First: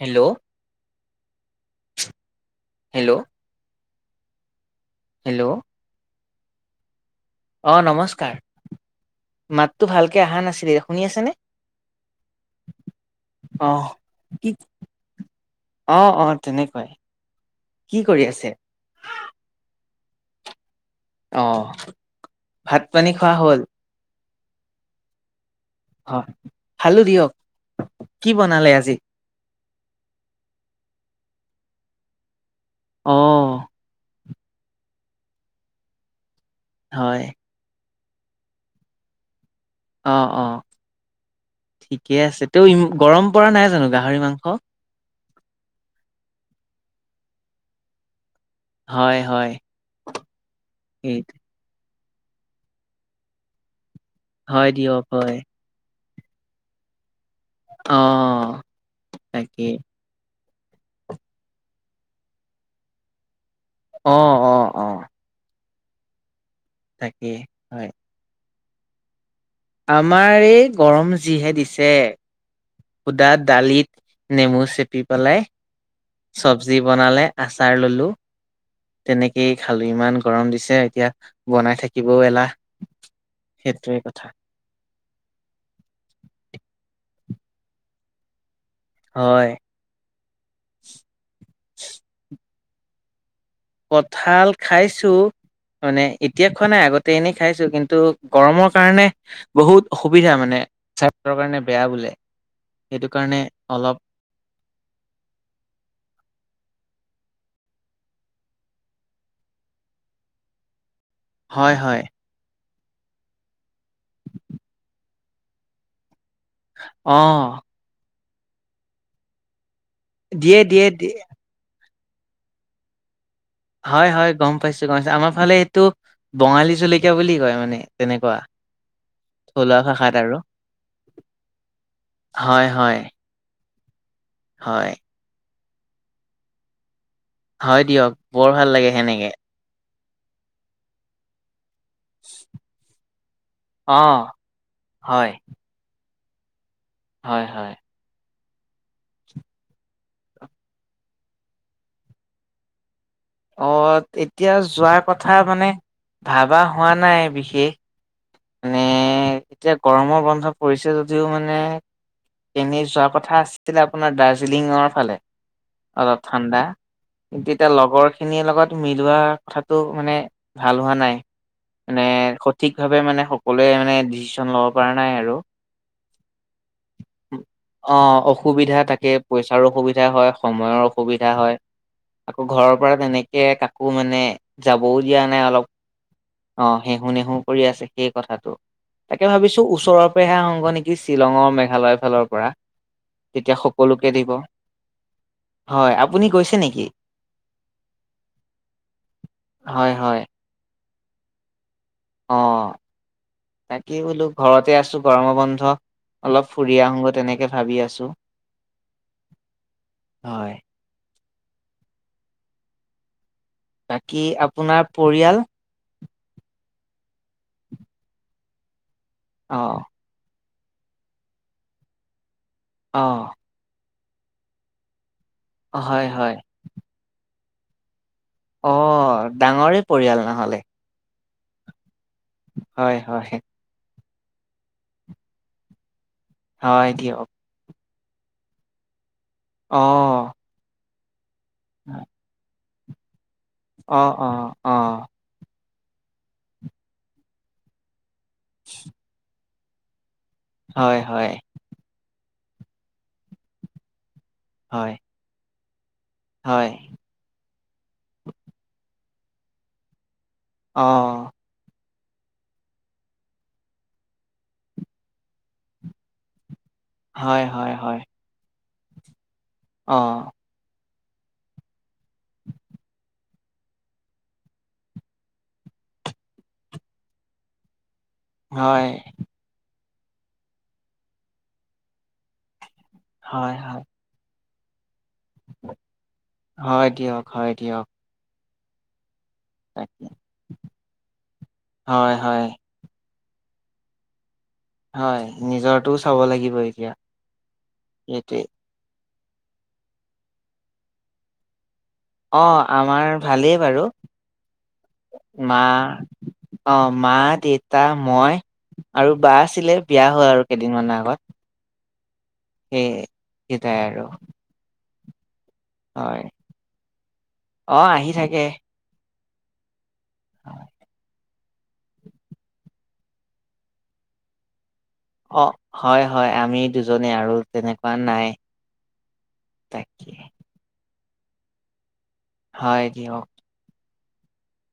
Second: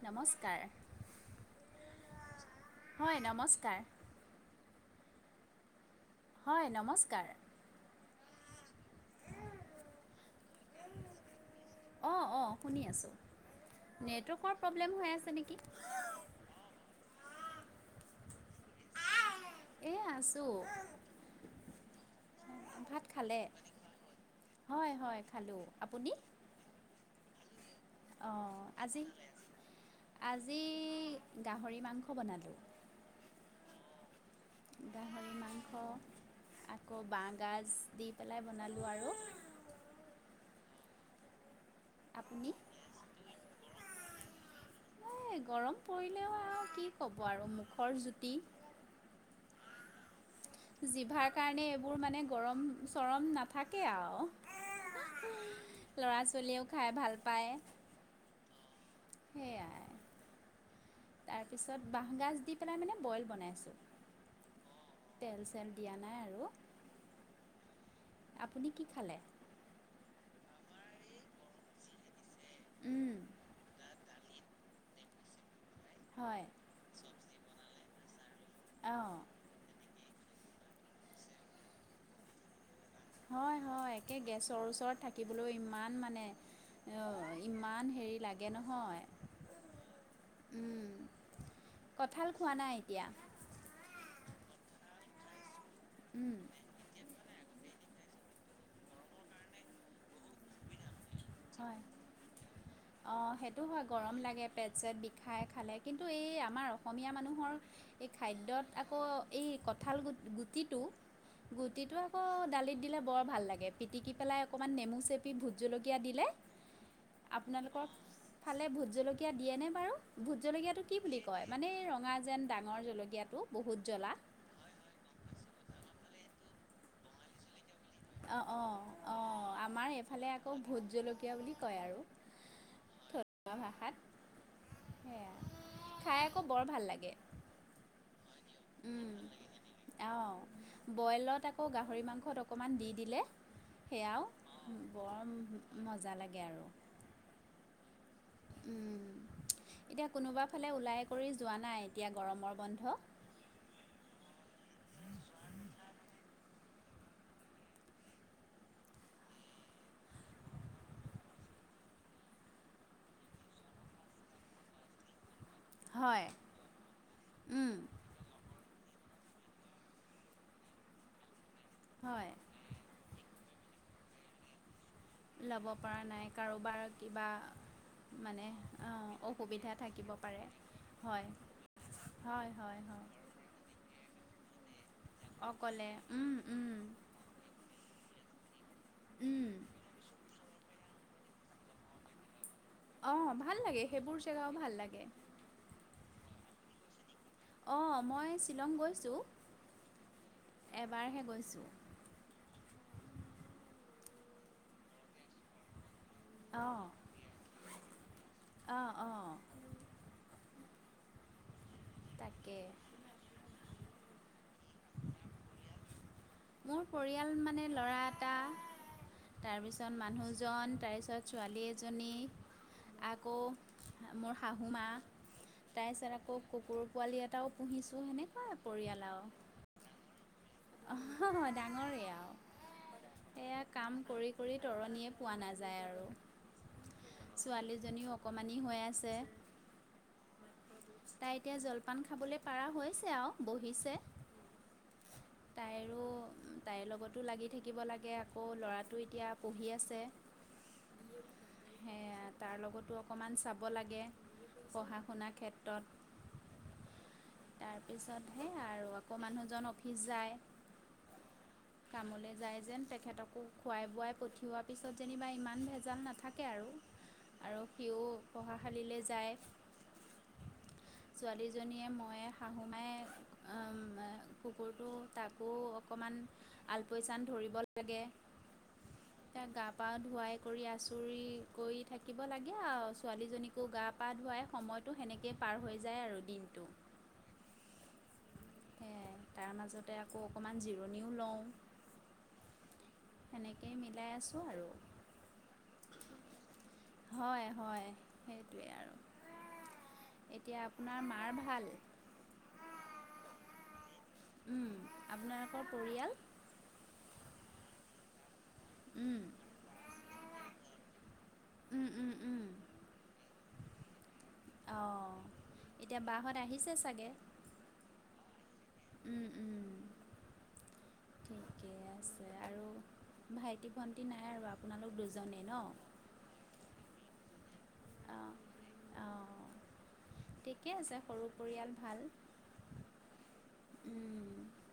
Hello নমস্কাৰ। Hello হয়, নমস্কাৰ। হেল্ল'। হয়, নমস্কাৰ। অহ, নমস্কাৰ। মাতটো ভালকে অহা নাছিলে, শুনি আছেনে? অহ', অহ' শুনি আছোঁ। অ নেটৱৰ্কৰ প্ৰব্লেম হৈ আছে নেকি? অহ', অহ' তেনেকুৱাই। কি কৰি আছে? এয়া আছোঁ। অ ভাত পানী খোৱা খালে? হ'ল হয়, হয়, খালোঁ। আপুনি অ, খালোঁ দিয়ক। কি বনালে অহ' আজি, আজি গাহৰি মাংস বনালোঁ। অহ। গাহৰি মাংস আকৌ, হয় বাঁহগাজ দি পেলাই বনালোঁ আৰু। অহ', অহ' ঠিকেই আছে। আপুনি ত' গৰম পৰা নাই জানোঁ গাহৰি মাংস। এই গৰম পৰিলেও আৰু কি ক'ব আৰু মুখৰ জুতি। হয়, হয়। সেই জিভাৰ কাৰণে এইবোৰ মানে গৰম-চৰম নাথাকে আৰু। হয়, দিয়ক হয়। ল'ৰা-ছোৱালীয়েও খাই ভাল পায়। অহ। সেইয়াই। তাৰপিছত বাঁহগাজ দি পেলাই মানে বইল বনাইছোঁ। অহ', অহ'। অহ', অহ'। তেল-চেল দিয়া নাই আৰু। তাকে, হয়। আপুনি কি খালে? আমাৰ এই গৰম যিহে দিছে, উম সুধা দালিত নেমু চেপি পেলাই, হয় চব্জি বনালে আচাৰ ললোঁ। অঁ তেনেকেই খালোঁ। ইমান গৰম দিছে এতিয়া বনাই থাকিবও এলাহ। হয়, হয়। সেইটোৱে একে কথা গেছৰ ওচৰত থাকি থাকিবলৈ ইমান মানে, ইমান হেৰি লাগে নহয়। হয়। উম, কঁঠাল খোৱা নাই এতিয়া? কঁঠাল খাইছোঁ, মানে উম এতিয়া খোৱা নাই আগতে তেনেই খাইছোঁ কিন্তু, গৰমৰ কাৰণে বহুত অসুবিধা মানে, স্বাস্থ্যৰ কাৰণে হয় বেয়া বোলে। সেইটো কাৰণে অলপ পেট-চেট বিষাই খালে, কিন্তু এই আমাৰ অসমীয়া মানুহৰ এই খাদ্যত আকৌ এই কঁঠাল গু-গুটিটো হয় গুটিটো হয় আকৌ দালিত দিলে বৰ ভাল লাগে। পিটিকি পেলাই অকণমান নেমু চেপি ভোট জলকীয়া দিলে, অ আপোনালোকৰ ফালে ভোট জলকীয়া দিয়েনে বাৰু? ভোট দিয়ে জলকীয়াটো দিয়ে কি দিয়ে বুলি কয়? মানে এই ৰঙা যেন ডাঙৰ জলকীয়াটো। বহুত হয়, জ্বলা হয়। গম পাইছোঁ, গম পাইছোঁ। আমাৰ ফালে এইটো বঙালী জলকীয়া বুলি কয় মানে। তেনেকুৱা অহ', অহ', অহ'। থলুৱা আমাৰ ভাষাত এইফালে আৰু আকৌ ভোট জলকীয়া বুলি কয় আৰু। হয়, হয়। থলুৱা ভাষাত। হয়। সেয়া, খাই আকৌ বৰ ভাল লাগে। হয় দিয়ক, বৰ ভাল লাগে সেনেকে। অহ, বইলত আকৌ আকৌ গাহৰি মাংসত অকণমান দি দিলে, অ', সেইয়াও হয়, বৰ মজা লাগে আৰু হয় হয় এতিয়া কোনোবা ফালে ওলাই কৰি যোৱা নাই এতিয়া গৰমৰ বন্ধ অ এতিয়া যোৱা কথা মানে ভাবা হোৱা নাই বিশেষ মানে এতিয়া গৰমৰ বন্ধ পৰিছে যদিও মানে কেনেই যোৱা কথা আছিলে আপোনাৰ দাৰ্জিলিঙৰ ফালে অলপ হয়। ঠাণ্ডা কিন্তু এতিয়া উম। লগৰ খিনিৰ লগত মিলোৱা কথাটো মানে ভাল হোৱা নাই মানে হয়। সঠিকভাৱে মানে সকলোৱে মানে ডিচিশন লওক পৰা নাই আৰু ল'ব পৰা নাই কাৰোবাৰ কিবা অ মানে অসুবিধা থাকে পইচাৰো অসুবিধা থাকিব হয় পাৰে। সময়ৰ অসুবিধা হয় আকৌ হয়, ঘৰৰ হয়, পৰা হয়। তেনেকে কাকো মানে যাবও দিয়া নাই অলপ অকলে উম, অ উম, হেহু নেহু কৰি আছে সেই কথাটো তাকে উম, ভাবিছো ওচৰৰ পেহে সংগ নেকি শ্বিলঙৰ মেঘালয়ৰ ফালৰ পৰা অ তেতিয়া ভাল লাগে সকলোকে সেইবোৰ দিব জেগাও ভাল লাগে হয় আপুনি গৈছে নেকি অ মই শ্বিলং গৈছোঁ হয় হয় এবাৰহে গৈছোঁ অ তাকেই বোলো ঘৰতে আছোঁ গৰম বন্ধ অলপ ফুৰি অ'। আহোঁগ তেনেকে ভাবি আছোঁ অ', অ' হয় তাকে বাকী আপোনাৰ পৰিয়াল মোৰ পৰিয়াল মানে ল'ৰা এটা অ তাৰপিছত মানুহজন তাৰপিছত ছোৱালী এজনী অ আকৌ মোৰ শাহু মা হয় তাৰপিছত হয় আকৌ কুকুৰ পোৱালি এটাও পুহিছোঁ হেনে অ ডাঙৰে পৰিয়াল নহ'লে অ ডাঙৰে আৰু হয় হয় সয়া কাম কৰি কৰি তৰণীয়ে পোৱা নাযায় আৰু হয় দিয়ক ছোৱালীজনীও অকণমানেই হৈ আছে অ তাই এতিয়া জলপান খাবলৈ পৰা হৈছে আৰু বহিছে অ অ অ তাইৰো তাইৰ লগতো লাগি থাকিব লাগে আকৌ ল'ৰাটো এতিয়া পঢ়ি আছে হয় হয় সে তাৰ লগতো অকণমান চাব হয় হয় তাৰপিছতহে আৰু আকৌ মানুহজন অফিচ যায় অঁ কামলৈ যায় যেন তেখেতকো খোৱাই বোৱাই পঠিওৱা পিছত যেনিবা ইমান ভেজাল নাথাকে আৰু হয়, আৰু হয়, সিও পঢ়াশালীলে যায় অঁ ছোৱালীজনীয়ে মই শাহুমাই কুকুৰটো তাক [unintelligible] আকৌ অকণমান আলপৈচান ধৰিব লাগে হয় এতিয়া গা পা ধুৱাই কৰি আচুৰি কৰি থাকিব লাগে আৰু হয়, ছোৱালীজনীকো গা হয়, পা ধুৱাই সময়টো সেনেকে পাৰ হৈ যায় আৰু দিনটো হয় দিয়ক, হয় দিয়ক। সেয়াই তাৰ মাজতে তাকে, আকৌ অকণমান জিৰণিও লওঁ হয়, হয়, সেনেকেই মিলাই আছোঁ আৰু হয় নিজটোও চাব লাগিব এতিয়া হয় হয় সেইটোৱে। সেইটোৱেই আৰু এতিয়া আপোনাৰ মাৰ ভাল অঁ আমাৰ ভালেই বাৰু উম, মা আপোনালোকৰ পৰিয়াল? অ মা দেউতা মই আৰু উম, বা আছিলে বিয়া হ'ল আৰু কেইদিনমানৰ আগত উম উম উম সেই সটাই আৰু অঁ এতিয়া হয়, বাঁহত আহিছে চাগে অ আহি থাকে উম উম অ ঠিকে আছে আৰু ভাইটি ভণ্টি নাই আৰু আপনালক অ হয় হয় আমি দুজনে আৰু তেনেকুৱা নাই অঁ, ত ঠিকেই আছে সৰু পৰিয়াল ভাল হয় দিয়ক উম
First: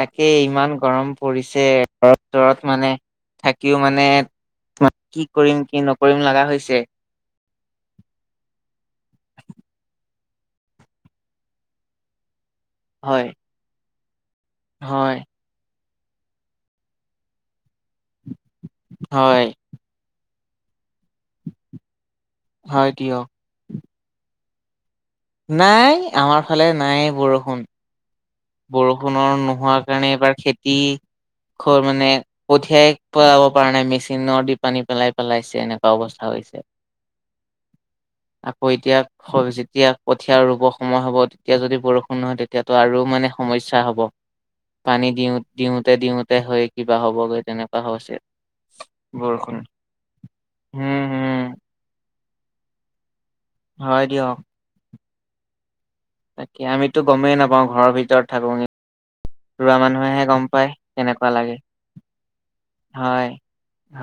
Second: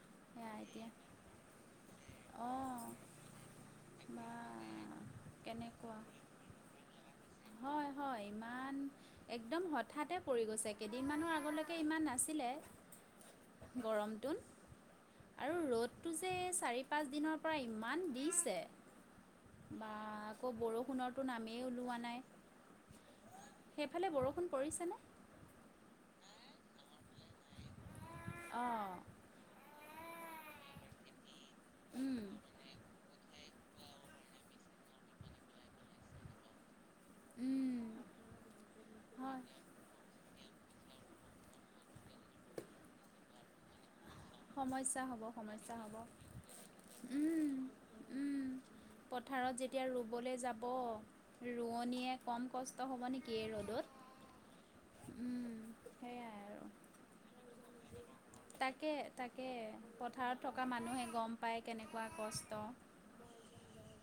তাকে সেয়া ইমান এতিয়া গৰম পৰিছে তৰত অঁ মানে থ কিয় মানে বা কি কৰিম কি কেনেকুৱা নকৰিম লগা হৈছে হয় হয় ইমান একদম হঠাতে পৰি গৈছে কেইদিনমানৰ আগলৈকে ইমান নাছিলে হয় গৰমটো হয় আৰু ৰ'দটো যে চাৰি পাঁচ দিনৰ পৰা ইমান দিছে হয় বা আকৌ বৰষুণৰটো নামেই ওলোৱা নাই হয় দিয়ক সেইফালে বৰষুণ পৰিছেনে? নাই আমাৰ ফালে নাই বৰষুণ অঁ বৰষুণৰ নোহোৱাৰ কাৰণে এইবাৰ খেতি মানে উম কঠিয়াই পেলাব পৰা নাই মেচিনৰ দি পানী পেলাই পেলাইছে এনেকুৱা অৱস্থা হৈছে উম আকৌ হয় এতিয়া যেতিয়া। কঠীয়া ৰুব সময় হ'ব তেতিয়া যদি বৰষুণ নহয় তেতিয়াতো আৰু মানে সমস্যা হ'ব। সমস্যা পানী হ'ব দিওঁ সমস্যা দিওঁতে হ'ব। দিওঁতে হৈ কিবা হ'বগৈ তেনেকুৱা হৈছে পথাৰত বৰষুণ যেতিয়া ৰুবলে যাব উম ৰু হম ৰুণীয়ে কম কষ্ট হ'ব নেকি এই ৰ'দত হয় দিয়ক উম সেয়াই। আৰু তাকে আমিতো গমেই নাপাওঁ। ঘৰৰ ভিতৰত থাকোঁ তাকে তাকে ৰোৱা মানুহেহে পথাৰত গম থকা পায় মানুহে গম কেনেকুৱা লাগে। পায় কেনেকুৱা কষ্ট হয়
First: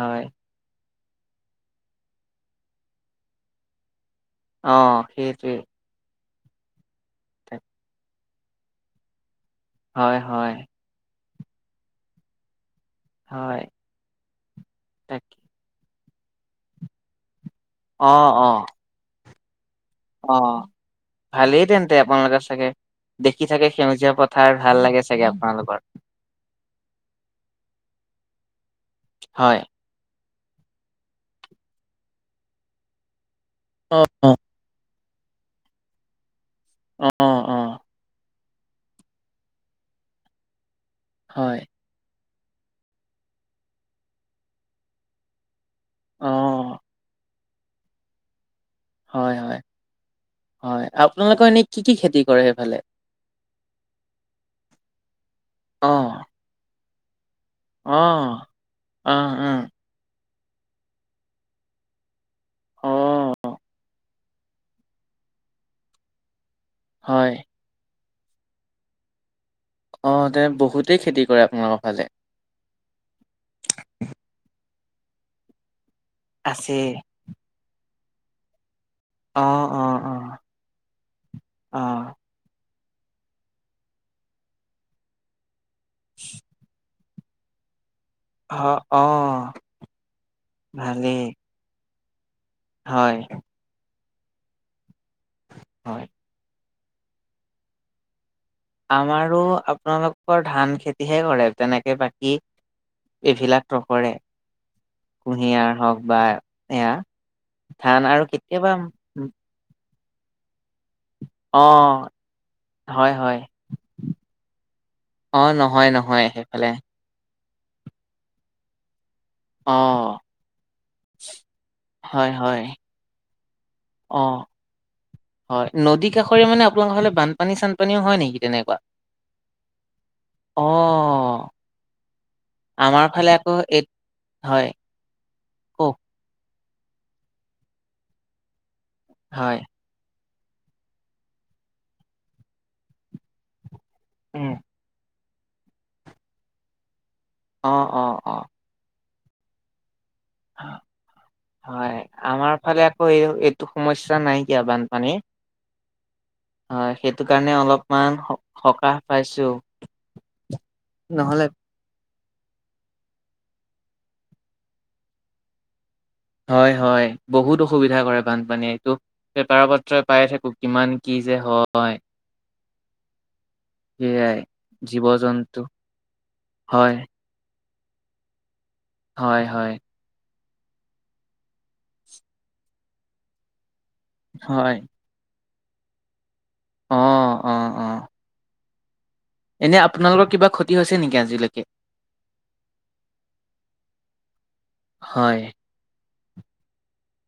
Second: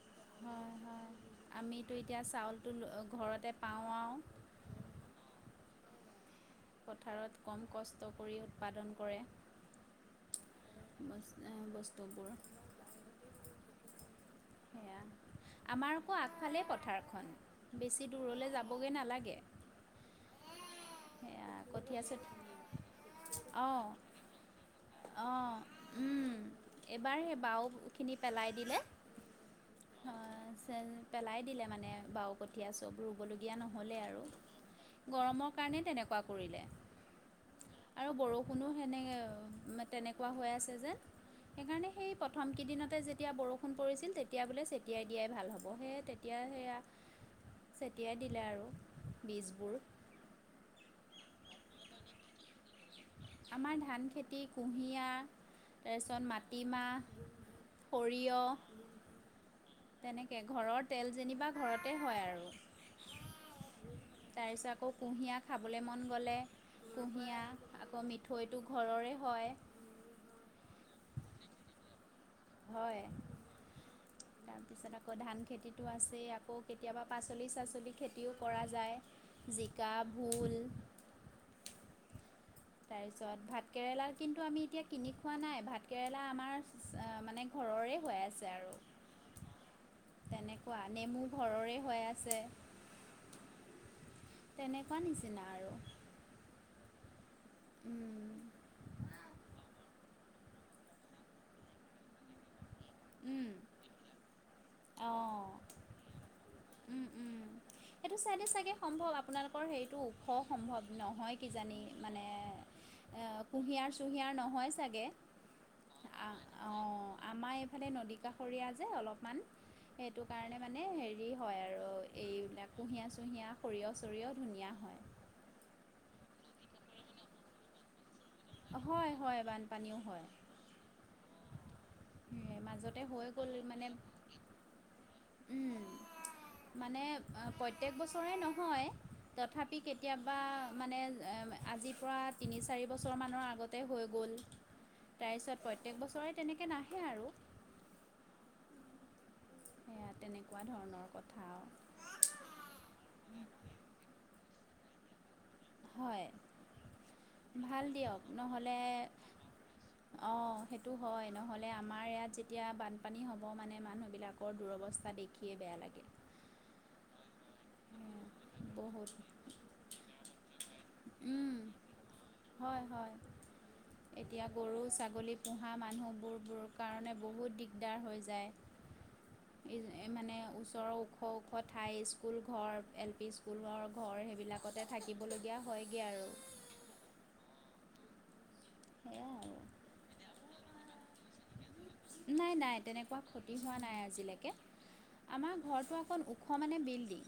হয়। হয় হয় আমিতো এতিয়া চাউলটো ঘৰতে পাওঁ আৰু। অ সেইটোৱে। পথাৰত কম কষ্ট কৰি উৎপাদন কৰে। হয় হয়। বস্তুবোৰ। হয়। সেয়া তাকে আমাৰ আকৌ আগফালে পথাৰখন বেছি অ অ দূৰলৈ যাবগৈ নালাগে। অ সেয়া ভালেই তেন্তে কঠীয়াছে আপোনালোকে চাগে দেখি থাকে অঁ। সেউজীয়া পথাৰ ভাল লাগে। চাগে অঁ আপোনালোকৰ উম এইবাৰ সেই বাওখিনি পেলাই দিলে। হয়। অ চে পেলাই দিলে মানে বাও কঠী। কঠীয়া চব ৰুবলগীয়া অ নহ'লে আৰু অ গৰমৰ কাৰণে তেনেকুৱা কৰিলে। অ', অ'। আৰু বৰষুণও সেনে তেনেকুৱা হৈ আছে যেন হয় সেইকাৰণে সেই প্ৰথম কেইদিনতে যেতিয়া বৰষুণ পৰিছিল তেতিয়া বোলে ছেটিয়াই দিয়াই ভাল হ'ব। পহে অ তেতিয়া সেয়া ছেটিয়াই দিলে আৰু হয়, হয়, বীজবোৰ হয় আপোনালোকৰ এনেই কি, কি খেতি কৰে সেইফালে। আমাৰ ধান খেতি কুঁহিয়া অ তাৰপিছত মাটিমাহ অ', অ', উম। তেনেকে ঘৰৰ তেল যেনিবা ঘৰতে হয় আৰু। অ'। তাৰপিছত আকৌ কুঁহিয়া খাবলৈ মন গ'লে হয় কুঁহিয়া আকৌ মিঠৈটো ঘৰৰে হয়। অ', বহুতেই খেতি কৰে আপোনালোকৰ ফালে। হয়, তাৰপিছত আকৌ ধান খেতিটো আছেই আকৌ আছে কেতিয়াবা পাচলি চাচলি খেতিও কৰা যায় অ অ জিকা অ ভোল। অ'। তাৰপিছত ভাতকেৰেলা কিন্তু আমি এতিয়া কিনি খোৱা নাই ভাতকেৰেলা আমাৰ অ', মানে ঘৰৰে হৈ আছে। অ অ আৰু তেনেকুৱা ভালেই নেমু ঘৰৰে হৈ আছে। হয়। তেনেকুৱা নিচিনা আৰু হয় উম। আমাৰো আপোনালোক ধান খেতিহে কৰে তেনেকে বাকী উম এইবিলাক নকৰে। অঁ কুঁহিয়াৰ হওক বা উম উম এয়া ধান আৰু চাইডে চাগে কেতিয়াবা সম্ভৱ আপোনালোকৰ সেইটো ওখ সম্ভৱ নহয় অ কিজানি মানে হয় এ হয় কুঁহিয়াৰ চুহিয়াৰ নহয় চাগে অ নহয় নহয় আহ সেইফালে অ', আমাৰ ইফালে নদী কাষৰীয়া যে অলপমান অ সেইটো কাৰণে মানে হেৰি হয় আৰু হয় হয় এইবিলাক কুঁহিয়া চুহিয়া সৰিয়হ অ চৰিয়হ ধুনীয়া হয়। হয় নদী কাষৰে মানে আপোনালোকৰ হ'লে বানপানী চানপানীও হয় নেকি? তেনেকুৱা হয়, হয় বানপানীও হয়। অ'। মাজতে আমাৰ হৈ ফালে গ'ল আকৌ এই মানে। হয়। কওক মানে প্ৰত্যেক বছৰে নহয় হয় তথাপি কেতিয়াবা মানে আজিৰ পৰা তিনি চাৰি বছৰমানৰ আগত ততে হৈ গ'ল উম তাৰপিছত প্ৰত্যেক বছৰে তেনেকৈ নাহে আৰু অ', অ', অ'। সেয়া তেনেকুৱা ধৰণৰ কথা আৰু হয় আমাৰ ফালে আকৌ এই এইটো সমস্যা নাইকিয়া বানপানীৰ। হয় হয় সেইটো কাৰণে ভাল অলপমান সকাহ পাইছোঁ। অ', সেইটো হয় নহলে আমাৰ ইয়াত যেতিয়া বানপানী হ'ব মানে মানুহবিলাকৰ দুৰৱস্থা দেখিয়েই বেয়া লাগে। হয়, হয় বহুত অসুবিধা কৰে বানপানীয়ে এইটো বহুত পেপাৰ পত্ৰই পাই থাকো। কিমান কি যে উম হয়। হয়, হয়। সেয়াই এতিয়া গৰু জীৱ ছাগলী জন্তু পোহা মানুহবোৰোৰ হয় কাৰণে বহুত দিগদাৰ হৈ যায়। হয়, হয়। মানে ওচৰৰ ওখ, ওখ ঠাই স্কুল ঘৰ এল পি স্কুলৰ ঘৰ হয় সেইবিলাকতে থাকিবলগীয়া হয়গৈ আৰু। অ', অ', অ'। সেয়া। এনে আপোনালোকৰ কিবা ক্ষতি হৈছে নেকি আজিলৈকে? নাই, নাই তেনেকুৱা ক্ষতি হোৱা নাই আজিলৈকে হয় আমাৰ। ঘৰটো অকণ ওখ মানে বিল্ডিং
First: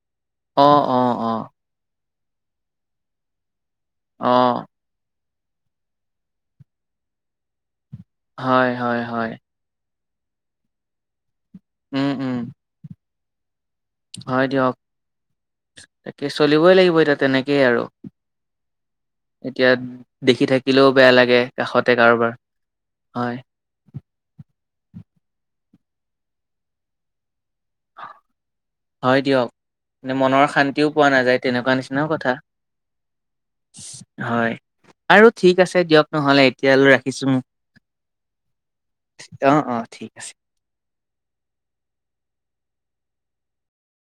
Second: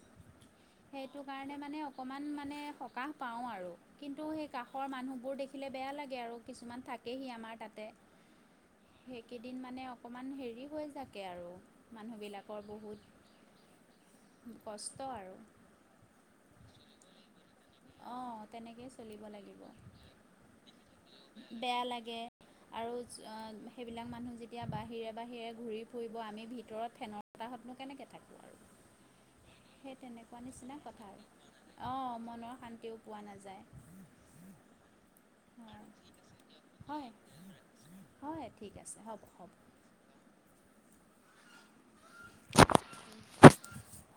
অ অ সেইটো অ কাৰণে মানে। অকণমান মানে সকাহ পাওঁ আৰু, অ কিন্তু সেই কাষ ঘৰ মানুহবোৰ দেখিলে বেয়া লাগে আৰু কিছুমান থাকেহি আমাৰ তাতে। হয়, হয়, হয়। অকমান হেৰি হৈ থাকে আৰু উম মানুৰ উম বিলাকৰ বহুত। হয় দিয়ক, কষ্ট আৰু তাকে চলিবই লাগিব এতিয়া তেনেকেইয়ে আৰু। অঁ তেনেকেই চলিব লাগিব এতিয়া দেখি থাকিলেও বেয়া লাগে বেয়া কাষতে লাগে কাৰোবাৰ। আৰু হয় সেইবিলাক মানুহ যেতিয়া বাহিৰে, বাহিৰে ঘূৰি ফুৰিব আমি ভিতৰত ফেনৰ বতাহতনো কেনেকৈ থাকোঁ। আৰু হয় দিয়ক সেই মানে তেনেকুৱা মনৰ নিচিনা শান্তিও কথা পোৱা আৰু নাযায় তেনেকুৱা নিচিনাও অঁ কথা। মনৰ শান্তিও পোৱা নাযায়। হয় আৰু ঠিক আছে হয় দিয়ক নহ'লে এতিয়ালৈ হয় ৰাখিছোঁ। হয় ঠিক আছে হ'ব, হ'ব। [inaudible] [unintelligible]